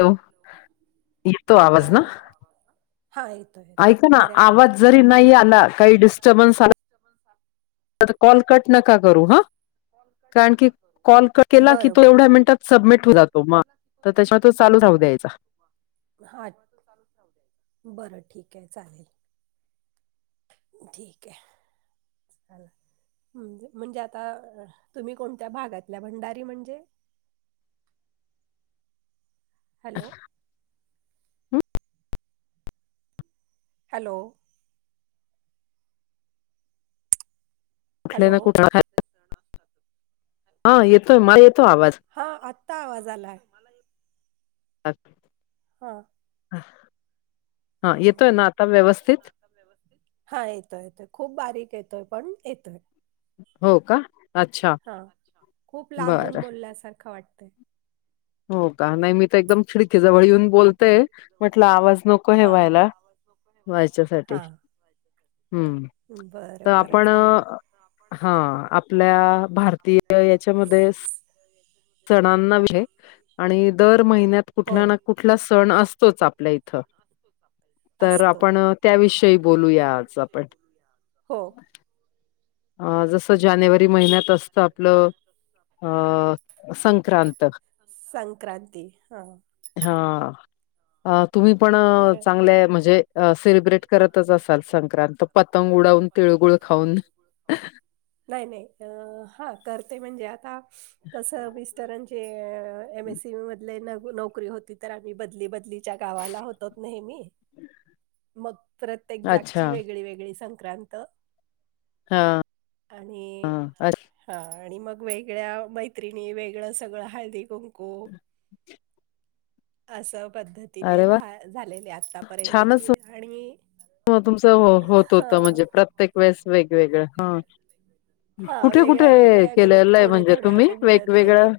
Hello येतो आवाज ना आहेत ऐका ना आवाज जरी नाही आला काही डिस्टर्बन्स आला आता कॉल कट नका करू हा कारण की कॉल केला की बरं तो बरं एवढ्या मिनटात सबमिट होऊन जातो मग तर त्याचा तो चालू राहू द्यायचा हा त्याचा तो चालूच राहू दे बरं ठीक आहे चालेल ठीक आहे चला म्हणजे आता तुम्ही कोणत्या भागातल्या भंडारी म्हणजे हॅलो हं? हॅलो कुठले हॅलो ना कुठले हा येतोय मला येतो आवाज हा आत्ता आवाज आलाय [inaudible] हा हा येतोय ना आता व्यवस्थित व्यवस्थित हा येतोय येतोय खूप बारीक येतोय पण येतोय हो का हो अच्छा का अच्छा हा खूप लांबून बरं बोलल्यासारखं वाटतंय हो का नाही मी तर एकदम खिडकीजवळ येऊन बोल ते म्हटलं आवाज नको हे हां. व्हायला व्हायच्यासाठी हां. हम्म तर बरं, बरं आपण चालेल. हा आपल्या भारतीय याच्यामध्ये सणांना विषय आणि दर महिन्यात हो. कुठला ना कुठला सण असतोच आपल्या इथं इथं. तर असतो. आपण त्याविषयी बोलूया आज आपण हो अ जसं जानेवारी महिन्यात असतं आपलं अ संक्रांत सांग क्रांती हा हा हा अ तुम्ही पण तर चांगले म्हणजे सेलिब्रेट करतच असाल संक्रांत पतंग उडवून. तिळगुळ खाऊन. नाही नाही आ हा करते म्हणजे. आ कस मिस्टरांचे हे एम एस सी मधले न नोकरी होती तर आम्ही बदली बदलीच्या गावाला होतो. नेहमी मग प्रत्येक जागची अच्छा वेगळी वेगळी संक्रांत हा आणि हा हा आणि मग वेगळ्या मैत्रिणी वेगळं सगळं हळदी कुंकू. असं पद्धतीने अरे वा झा झालेले आतापर्यंतची आणि ग तुमचं होत हा होत म्हणजे प्रत्येक वेळेस वेगवेगळ हा हा कुठे वेगळ्या कुठे वेगळ्या ग्रुप केलेलं आहे. थोडे म्हणजे थोडे तुम्ही असे मिळत गेले वेगवेगळं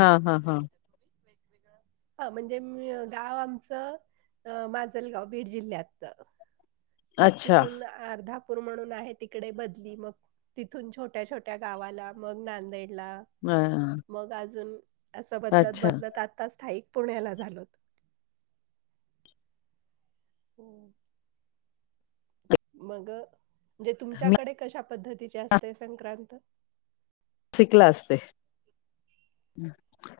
हा हा हा हा म्हणजे गाव आमचं माजलगाव बीड जिल्ह्यात मग अच्छा तिथून अर्धापूर म्हणून आहे तिकडे बदली मग तिथून छोट्या छोट्या गावाला मग नांदेडला हम मग अजून असं बदलत बदलत आता स्थायिक पुण्याला झालोत. हो मग म्हणजे मी तुमच्याकडे कशा पद्धतीचे असते संक्रांत शिकला असते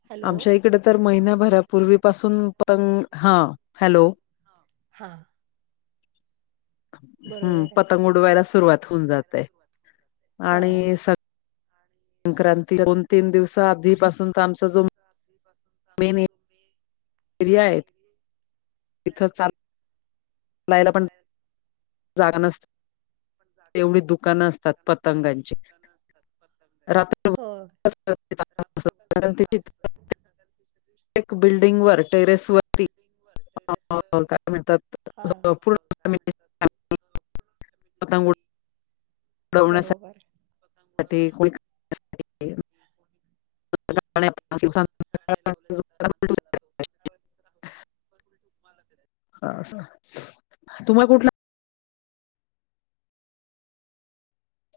हॅलो आमच्या इकडे तर महिनाभरापूर्वीपासून प हा हॅलो हा हम्म बरोबर आहे. पतंग उडवायला सुरुवात होऊन जातंय हां आणि स संक्रांती दोन तीन दिवस आधीपासून तर आमचा जो [unintelligible] फिरि्यायत तिथं चाल लायला पण जागा नसत तेवढी दुकानं असतात पतंगांची रात्र हो [unintelligible] एक बिल्डिंग वर टेरेस वरती काय म्हणतात हां. [unintelligible] उडवण्यासाठी बरोबर [unintelligible] [unintelligible] संध्याकाळी [unintelligible] हा तुम्हा कुठला